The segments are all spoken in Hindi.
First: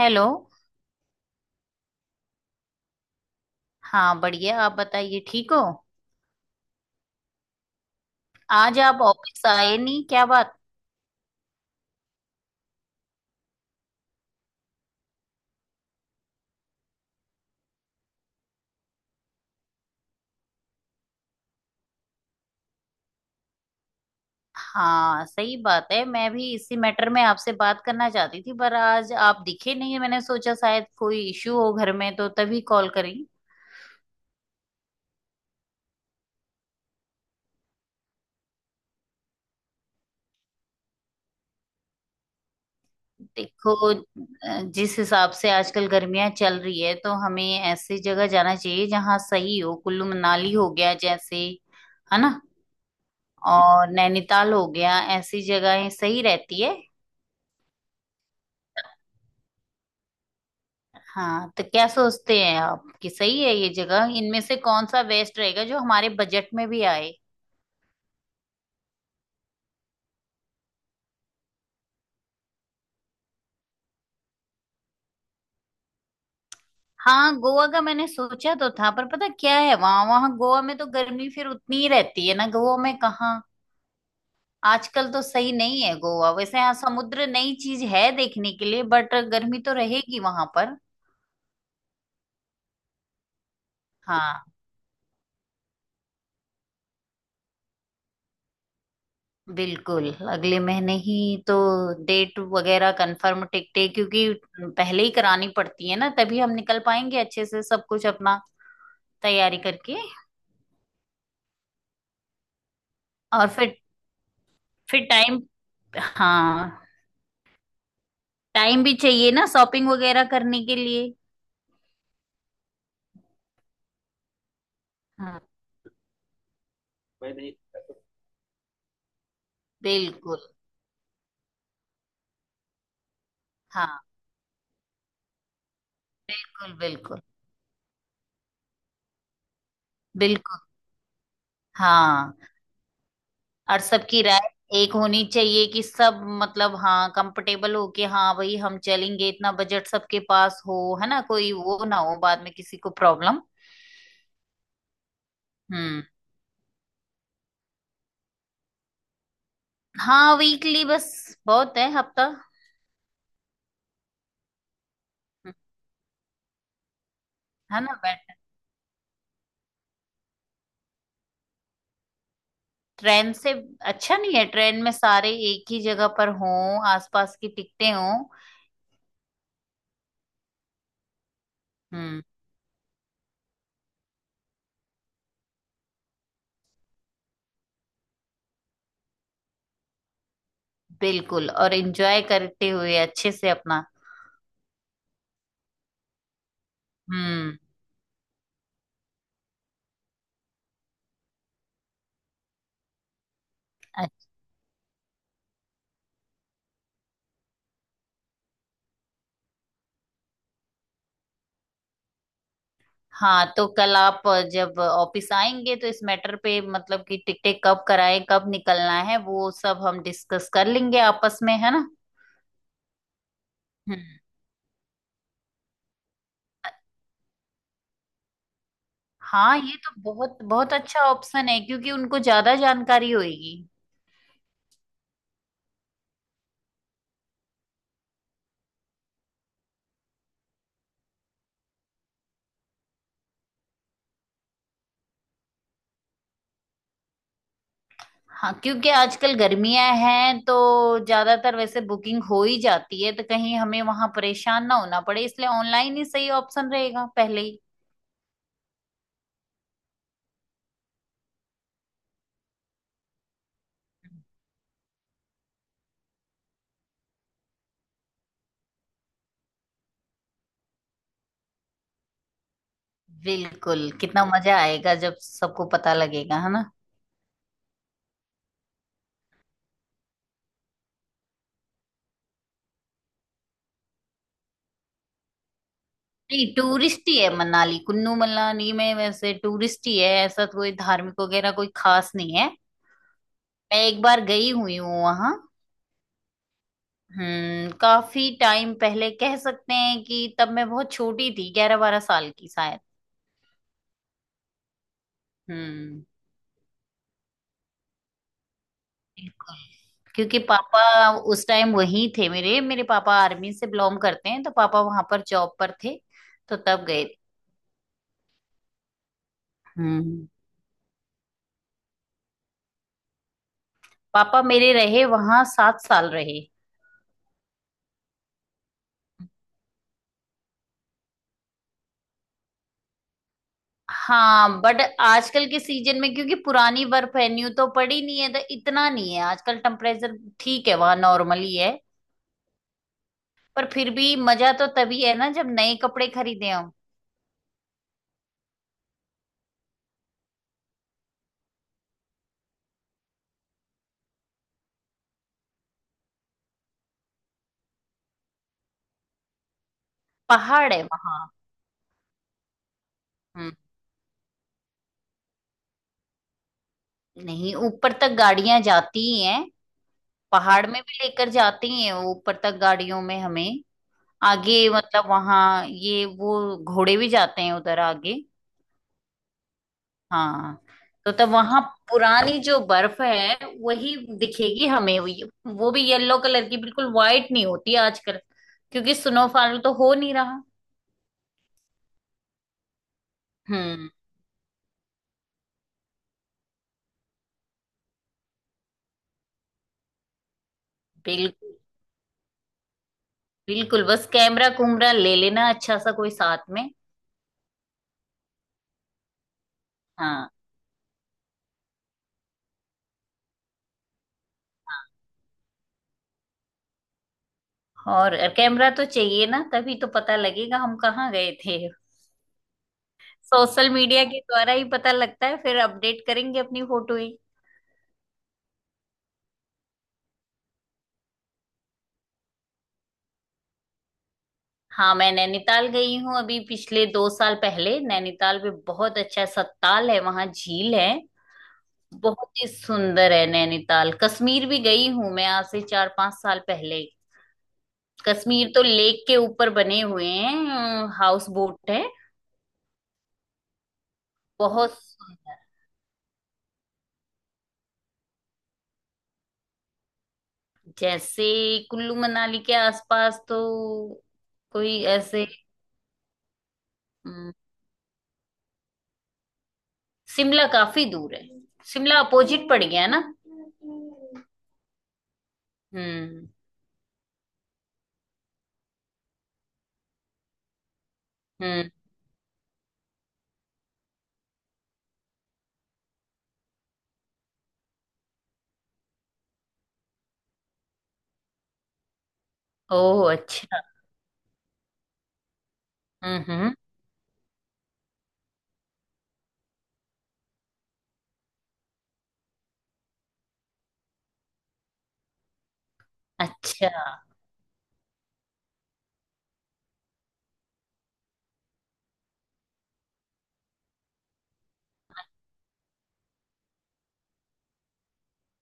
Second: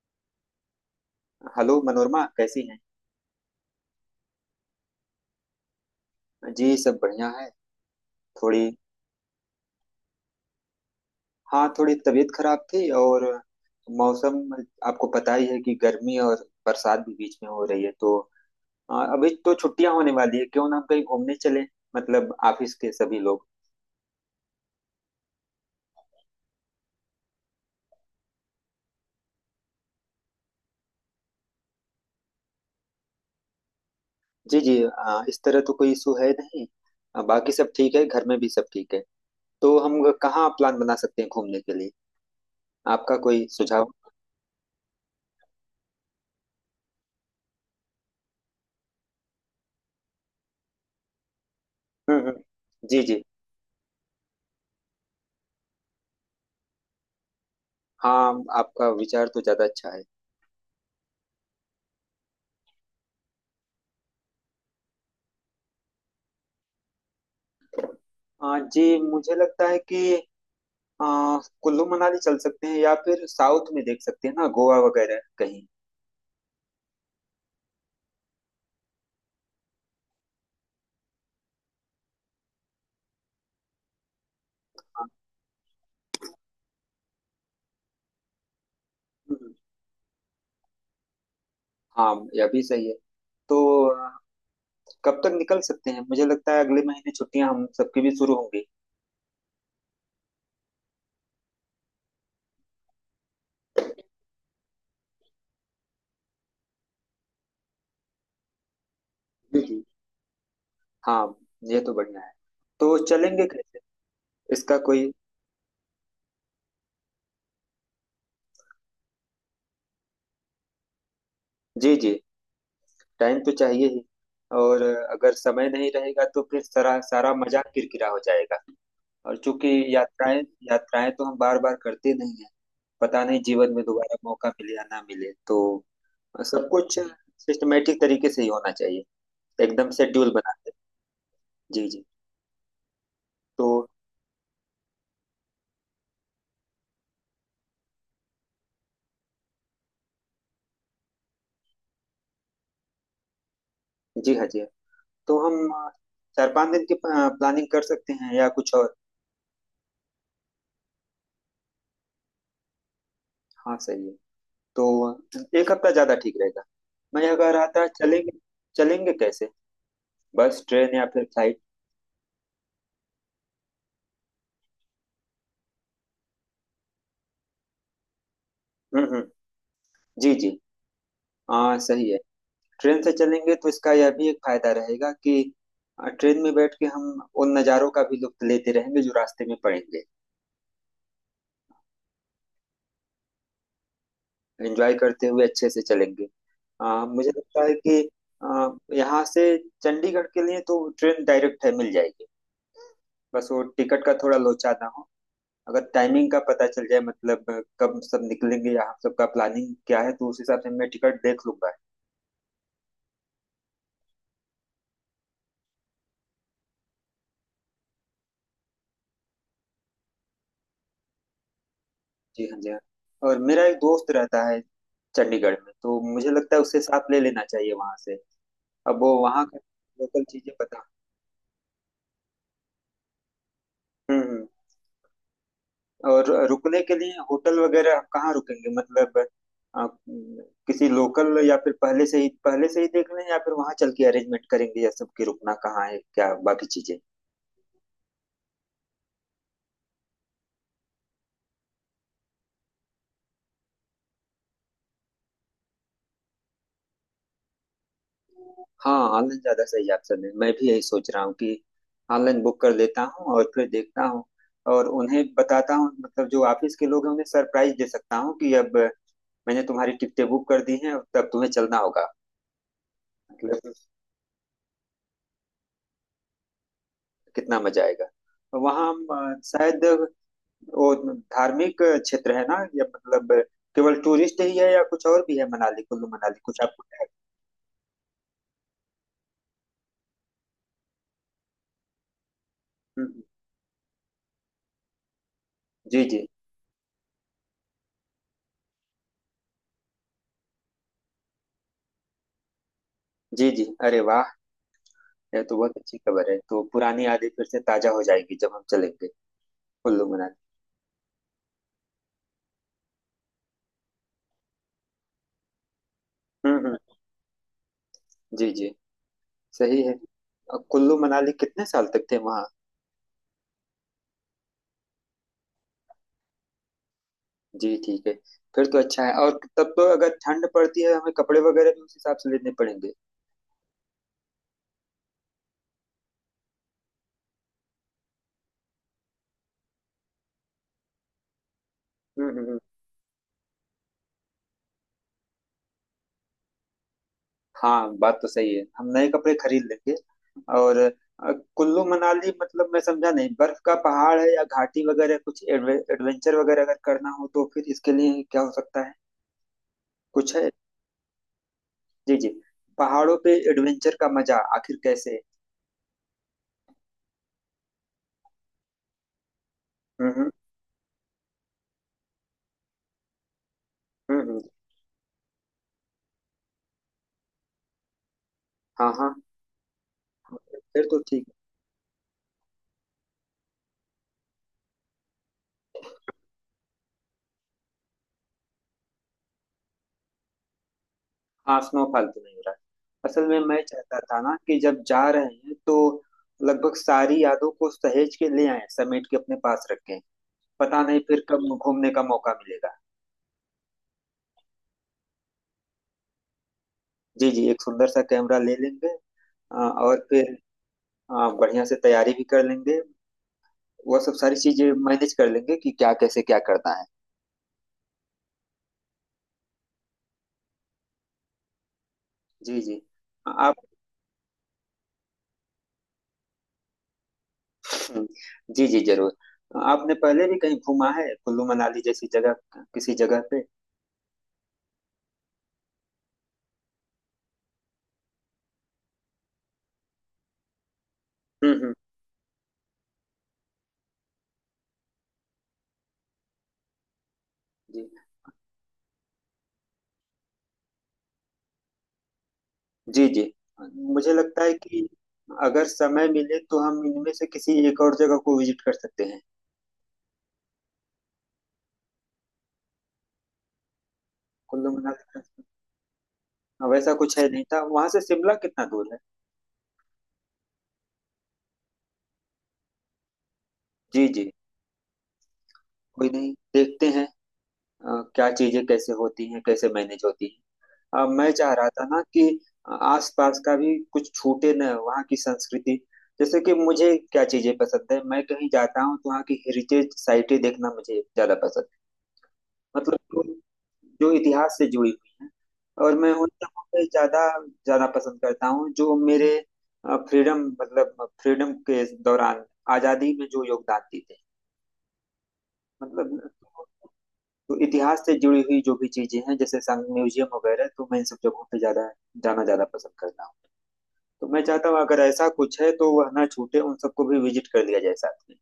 हेलो। हेलो मनोरमा, कैसी हैं? हाँ बढ़िया, आप बताइए, ठीक हो? जी सब बढ़िया है। थोड़ी। आज आप ऑफिस आए नहीं, क्या बात? हाँ, थोड़ी तबीयत खराब थी और मौसम। आपको पता ही है कि गर्मी और बरसात भी बीच में हो रही है तो। अभी तो छुट्टियां होने वाली है, क्यों ना हम कहीं घूमने चलें? मतलब ऑफिस के सभी लोग। हाँ सही बात है, मैं भी इसी मैटर में आपसे बात करना चाहती थी, पर आज आप दिखे नहीं, मैंने सोचा शायद कोई इशू हो घर में, तो तभी कॉल करी। जी जी, इस तरह तो कोई इशू है नहीं। बाकी सब ठीक है। घर में भी सब ठीक है। तो हम कहाँ प्लान बना सकते हैं घूमने के लिए? आपका कोई देखो, सुझाव? जिस हिसाब से आजकल गर्मियां चल रही है तो हमें ऐसी जगह जाना चाहिए जहाँ सही हो, कुल्लू मनाली हो गया जैसे, है हम्म, ना, जी जी। और नैनीताल हो गया, ऐसी जगहें सही रहती है। हाँ, आपका विचार तो ज्यादा अच्छा है। हाँ तो क्या सोचते हैं आप कि सही है ये जगह, इनमें से कौन सा बेस्ट रहेगा जो हमारे बजट में भी आए? हाँ जी। मुझे लगता है कि अ, कुल्लू मनाली चल सकते हैं, या फिर साउथ में देख सकते हैं ना, गोवा वगैरह कहीं। हाँ, गोवा का मैंने सोचा तो था, पर पता क्या है, वहां वहां गोवा में तो गर्मी फिर उतनी ही रहती है ना, गोवा में कहाँ हाँ। आजकल तो सही नहीं है गोवा। वैसे हाँ, समुद्र नई चीज है देखने के लिए, बट हम्म। गर्मी तो रहेगी वहां पर। हाँ, यह भी सही है। तो अ, हाँ। कब तक निकल सकते हैं? मुझे लगता है अगले महीने छुट्टियां हम सबकी भी शुरू होंगी। बिल्कुल, अगले महीने ही। तो डेट वगैरह कंफर्म, टिकटें क्योंकि पहले ही करानी पड़ती है ना, तभी हम निकल पाएंगे अच्छे से सब कुछ, अपना तैयारी जी जी। करके। हाँ, ये तो बढ़िया है। तो चलेंगे और फिर कैसे? इसका फिर कोई। टाइम, हाँ टाइम भी चाहिए ना शॉपिंग वगैरह करने के लिए। जी जी, टाइम तो चाहिए ही। और अगर हाँ। समय नहीं रहेगा तो फिर सारा सारा मजा किरकिरा हो जाएगा। और चूंकि बिल्कुल। यात्राएं यात्राएं तो हम बार बार करते नहीं है। पता नहीं जीवन में हाँ। दोबारा मौका मिले या ना मिले तो। हाँ, सब बिल्कुल कुछ बिल्कुल। सिस्टमेटिक तरीके से ही होना चाहिए। एकदम शेड्यूल बना बिल्कुल। के। जी जी। हाँ। तो और सबकी राय एक होनी चाहिए कि सब मतलब, हाँ कंफर्टेबल हो के, हाँ भाई हम चलेंगे, इतना बजट सबके पास हो, है ना, कोई वो ना हो बाद में किसी को प्रॉब्लम। जी हाँ, जी हाँ। तो हम हम्म। 4 5 दिन की प्लानिंग कर सकते हैं, या कुछ और? हाँ, वीकली बस बहुत है, हफ्ता। हाँ सही है। तो एक हफ्ता ज्यादा ठीक रहेगा। मैं यह कह रहा है था ना। चलेंगे। चलेंगे कैसे? बस, ट्रेन या फिर फ्लाइट? ट्रेन से अच्छा नहीं है, ट्रेन में सारे एक ही जगह पर हों, आसपास की टिकटें हों। हम्म हम्म, जी जी। हाँ सही है। हम्म। ट्रेन से चलेंगे तो इसका यह भी एक फायदा रहेगा कि ट्रेन में बैठ के हम उन नज़ारों का भी लुत्फ लेते रहेंगे जो रास्ते में पड़ेंगे। बिल्कुल, और एंजॉय करते हुए अच्छे से अपना। एंजॉय करते हुए अच्छे से चलेंगे। मुझे हम्म। लगता है कि आ, यहाँ से चंडीगढ़ के लिए तो ट्रेन डायरेक्ट है, मिल जाएगी। बस वो टिकट का अ- थोड़ा लोचा ना हो। अगर टाइमिंग का पता चल जाए, मतलब कब सब निकलेंगे या हम सबका प्लानिंग क्या है, तो उस हिसाब से मैं टिकट देख लूंगा। हाँ तो कल आप जब ऑफिस आएंगे तो इस मैटर पे, मतलब कि टिकटें कब कराएं, कब निकलना है, वो सब हम डिस्कस कर लेंगे आपस में, है ना। जी हाँ, जी हाँ। और मेरा एक हम्म। दोस्त रहता है चंडीगढ़ में, तो मुझे लगता है उससे साथ ले लेना चाहिए वहां से। अब वो वहां हाँ, का, ये तो लोकल बहुत चीजें बहुत पता। अच्छा ऑप्शन है, क्योंकि उनको ज्यादा जानकारी होगी। हम्म। और रुकने के लिए होटल वगैरह आप कहाँ रुकेंगे मतलब? अ, किसी लोकल, या फिर पहले से ही देख लें, या फिर वहां चल के अरेंजमेंट करेंगे, या सबकी रुकना कहाँ है, क्या बाकी चीजें? हाँ, क्योंकि आजकल गर्मियां हैं तो ज्यादातर वैसे बुकिंग हो ही जाती है, तो कहीं हमें वहां परेशान ना होना पड़े, इसलिए ऑनलाइन ही सही ऑप्शन रहेगा पहले ही। हाँ, ऑनलाइन ज्यादा सही ऑप्शन है, मैं भी यही सोच रहा हूँ कि ऑनलाइन बुक कर लेता हूँ और फिर देखता हूँ। और उन्हें बताता हूँ, मतलब जो ऑफिस के लोग हैं उन्हें सरप्राइज दे सकता हूँ कि अब मैंने तुम्हारी टिकटें बुक कर दी हैं, अब तब तुम्हें चलना होगा। मतलब बिल्कुल, कितना मजा आएगा जब सबको पता लगेगा, है ना। कितना मजा आएगा। वहाँ हम शायद वो धार्मिक क्षेत्र है ना, या मतलब केवल टूरिस्ट ही है, या कुछ और भी है? मनाली, कुल्लू मनाली नहीं, कुछ आपको है? टूरिस्ट ही है मनाली, कुल्लू मनाली में वैसे टूरिस्ट ही है, ऐसा तो कोई धार्मिक वगैरह कोई खास नहीं है। हम्म, मैं एक बार गई हुई हूँ वहां। जी जी। हम्म, काफी टाइम पहले, कह सकते हैं कि तब मैं बहुत छोटी थी, 11 12 साल की शायद। जी जी, अरे वाह। यह तो बहुत अच्छी हम्म। खबर है, तो पुरानी यादें फिर से ताजा हो जाएगी जब हम चलेंगे बिल्कुल। कुल्लू मनाली। क्योंकि पापा उस टाइम वहीं थे, मेरे मेरे पापा आर्मी से बिलोंग करते हैं, तो पापा वहां पर जॉब पर थे। तो हम्म हम्म, तब गए। जी जी। सही है। हम्म। अब कुल्लू मनाली कितने साल तक थे वहाँ? पापा मेरे रहे वहां, 7 साल रहे। जी ठीक है। फिर तो अच्छा है। और तब तो अगर ठंड पड़ती है हमें कपड़े वगैरह भी उस हिसाब से लेने पड़ेंगे। हाँ बट आजकल के सीजन में, क्योंकि पुरानी बर्फ है, न्यू तो पड़ी नहीं है, तो इतना नहीं है आजकल, टेम्परेचर ठीक है वहां, नॉर्मल ही है। हम्म। पर फिर भी मजा तो तभी है ना जब नए कपड़े खरीदे हो। हाँ बात तो सही है, हम नए कपड़े खरीद लेंगे। और कुल्लू मनाली मतलब मैं समझा नहीं, बर्फ का पहाड़ है या घाटी वगैरह? कुछ एडवेंचर वगैरह अगर करना हो तो फिर इसके लिए क्या हो सकता है? कुछ है? पहाड़ है वहां। जी जी। पहाड़ों पे हम्म। एडवेंचर का मजा आखिर कैसे? नहीं, ऊपर तक गाड़ियां जाती ही हैं, हम्म, पहाड़ में भी लेकर जाते हैं वो, ऊपर तक गाड़ियों में हमें। हम्म हम्म, आगे मतलब वहाँ ये वो, घोड़े भी जाते हैं उधर आगे। हाँ हाँ। हाँ। फिर तो तो ठीक तब है। वहाँ पुरानी जो बर्फ है वही दिखेगी हमें, वो भी येलो कलर की, बिल्कुल वाइट नहीं होती आजकल, क्योंकि स्नोफॉल तो हो नहीं रहा। हाँ, स्नोफॉल तो नहीं हो रहा है। असल में मैं हम्म। चाहता था ना कि जब जा रहे हैं तो लगभग सारी यादों को सहेज के ले आए, समेट के अपने पास रखें। पता नहीं फिर कब बिल्कुल घूमने का मौका मिलेगा। बिल्कुल, बस कैमरा कुमरा ले लेना अच्छा सा कोई साथ में। जी जी, एक सुंदर सा कैमरा ले लेंगे। और हाँ। फिर बढ़िया से तैयारी भी कर लेंगे। वह सब सारी चीजें मैनेज कर लेंगे कि क्या कैसे क्या करना है। और कैमरा तो चाहिए ना, तभी तो पता लगेगा हम कहाँ गए थे, जी जी। आप। सोशल मीडिया के द्वारा ही पता लगता है, फिर अपडेट करेंगे अपनी फोटो ही। हम्म, जी जी जरूर। आपने पहले भी कहीं घूमा है, कुल्लू मनाली जैसी जगह? किसी जगह पे? हाँ, मैं नैनीताल गई हूँ अभी, पिछले 2 साल पहले। नैनीताल में बहुत अच्छा सत्ताल है, वहाँ झील है, हम्म हम्म, बहुत ही सुंदर है नैनीताल। कश्मीर भी गई हूँ मैं, आज से 4 5 साल पहले। जी कश्मीर तो लेक के ऊपर बने हुए हैं, हाउस बोट है, जी। जी। मुझे लगता है बहुत कि सुंदर। अगर समय मिले तो हम इनमें से किसी एक और जगह को विजिट कर सकते हैं। जैसे कुल्लू मनाली के आसपास तो कुल्लू कोई मनाली का ऐसे, वैसा कुछ है नहीं, था वहां से शिमला कितना दूर है? शिमला काफी दूर है, शिमला अपोजिट पड़ गया ना। जी जी। कोई हम्म नहीं, देखते हैं। क्या चीजें कैसे होती हैं, कैसे मैनेज होती हैं। मैं चाह रहा हम्म। था ना कि आसपास का भी कुछ छूटे न, वहाँ की संस्कृति। जैसे कि मुझे क्या चीजें पसंद है, मैं कहीं जाता हूँ तो वहाँ की हेरिटेज साइटें देखना मुझे ज्यादा पसंद है। मतलब ओह जो अच्छा। जो इतिहास से जुड़ी हुई हैं, और मैं उन हम्म। जगहों पे ज्यादा जाना पसंद करता हूँ, जो मेरे फ्रीडम मतलब फ्रीडम के दौरान, आजादी में जो योगदान देते हैं, मतलब अच्छा। तो इतिहास से जुड़ी हुई जो भी चीजें हैं, जैसे संग म्यूजियम वगैरह, तो मैं इन सब जगहों पे ज्यादा जाना ज्यादा पसंद करता हूँ। तो मैं चाहता हूँ अगर ऐसा कुछ है तो वह ना छूटे, उन सबको भी विजिट कर लिया जाए साथ में।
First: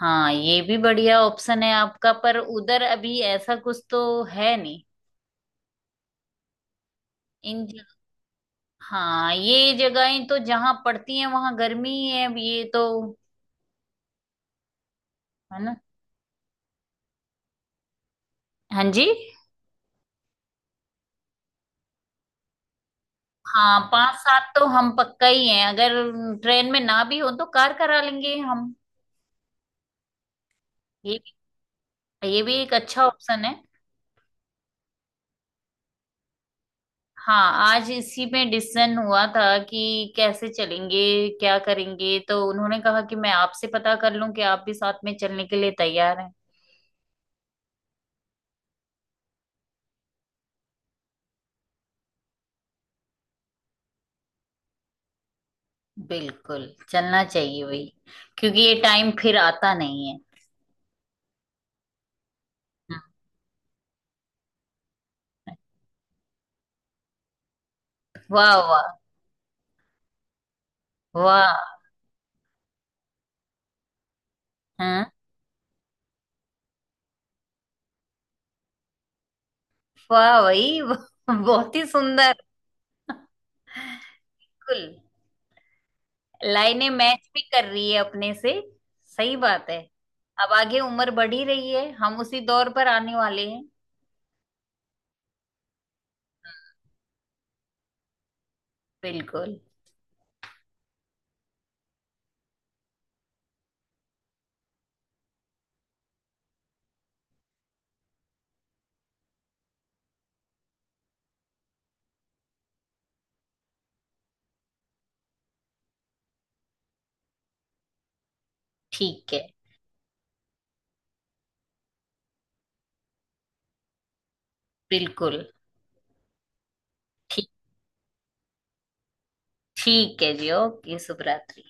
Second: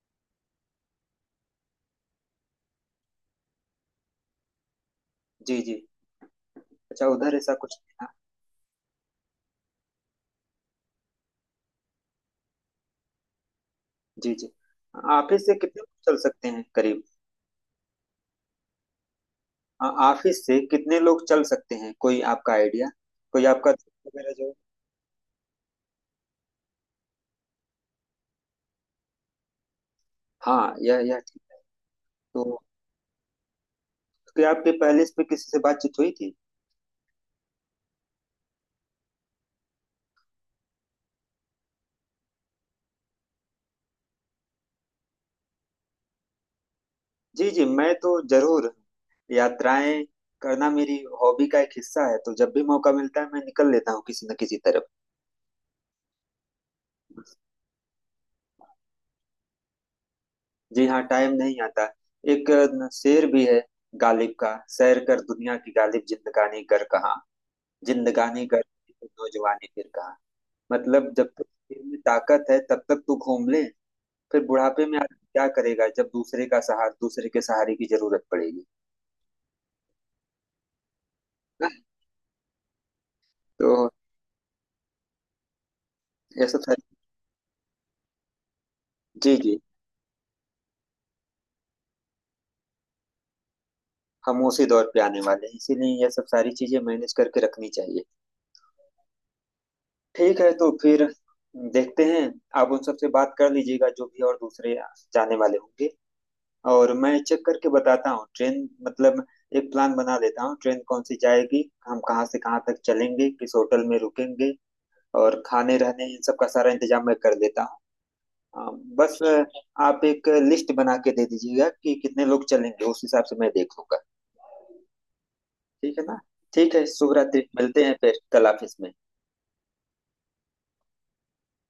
हाँ, ये भी बढ़िया ऑप्शन है आपका, पर उधर अभी ऐसा कुछ तो है नहीं। जी जी। अच्छा उधर ऐसा इन कुछ जग... है ना? हाँ, ये जगहें तो जहाँ पड़ती हैं वहां गर्मी ही है, अब ये तो। जी जी। ऑफिस से है ना। कितने लोग चल सकते हैं करीब? हाँ जी। ऑफिस से कितने लोग चल सकते हैं, कोई आपका आइडिया? कोई आपका हाँ, दोस्त पांच वगैरह सात जो। तो हम पक्का ही हैं, अगर ट्रेन में ना भी हो तो कार करा लेंगे हम। हाँ, यह ये ठीक है। भी, ये भी तो एक अच्छा ऑप्शन है। तो क्या आपके पहले इस पे किसी से बातचीत हुई थी? हाँ, आज इसी में डिसीजन हुआ था कि कैसे चलेंगे, क्या करेंगे, तो उन्होंने कहा कि मैं आपसे पता कर लूं कि आप भी साथ में चलने के लिए तैयार हैं। जी जी, मैं तो जरूर यात्राएं करना मेरी हॉबी का एक हिस्सा है, तो जब भी मौका मिलता है मैं निकल लेता हूँ किसी न किसी तरफ। बिल्कुल, चलना चाहिए वही, क्योंकि ये टाइम फिर आता नहीं है। जी हाँ, टाइम नहीं आता। एक न, हम्म। शेर भी है गालिब का — सैर कर दुनिया की गालिब, जिंदगानी कर कहाँ, जिंदगानी वाह कर वाह। नौजवानी फिर कहाँ। मतलब जब तक वाह। शरीर में ताकत है तब तक तू घूम ले। फिर बुढ़ापे में हाँ, आदमी क्या करेगा जब दूसरे का सहारा दूसरे के सहारे की जरूरत पड़ेगी। वाह वही, ना? बहुत ही सुंदर। तो बिल्कुल। ये सब लाइनें सारी— मैच भी कर रही है अपने से, जी सही जी। बात है। अब आगे उम्र बढ़ी रही है, हम उसी दौर पर आने वाले हैं। हम उसी दौर पे आने वाले हैं, इसीलिए यह सब सारी चीजें मैनेज करके रखनी चाहिए। बिल्कुल। ठीक है, तो फिर देखते हैं। आप उन सबसे बात कर लीजिएगा जो भी और दूसरे जाने वाले होंगे, और मैं चेक करके बताता हूँ, ट्रेन मतलब एक प्लान बना लेता हूँ, ट्रेन कौन सी जाएगी, हम कहाँ से कहाँ तक चलेंगे, किस होटल में रुकेंगे, और खाने रहने इन सब का सारा इंतजाम मैं कर देता हूँ। अ, बस ठीक है। आप एक लिस्ट बना के दे दीजिएगा कि कितने लोग चलेंगे, उस हिसाब से मैं देख लूंगा। बिल्कुल। ठीक है ना। ठीक है, शुभ रात्रि। ठीक। मिलते हैं फिर कल ऑफिस में। ठीक है जी, ओके, शुभ रात्रि।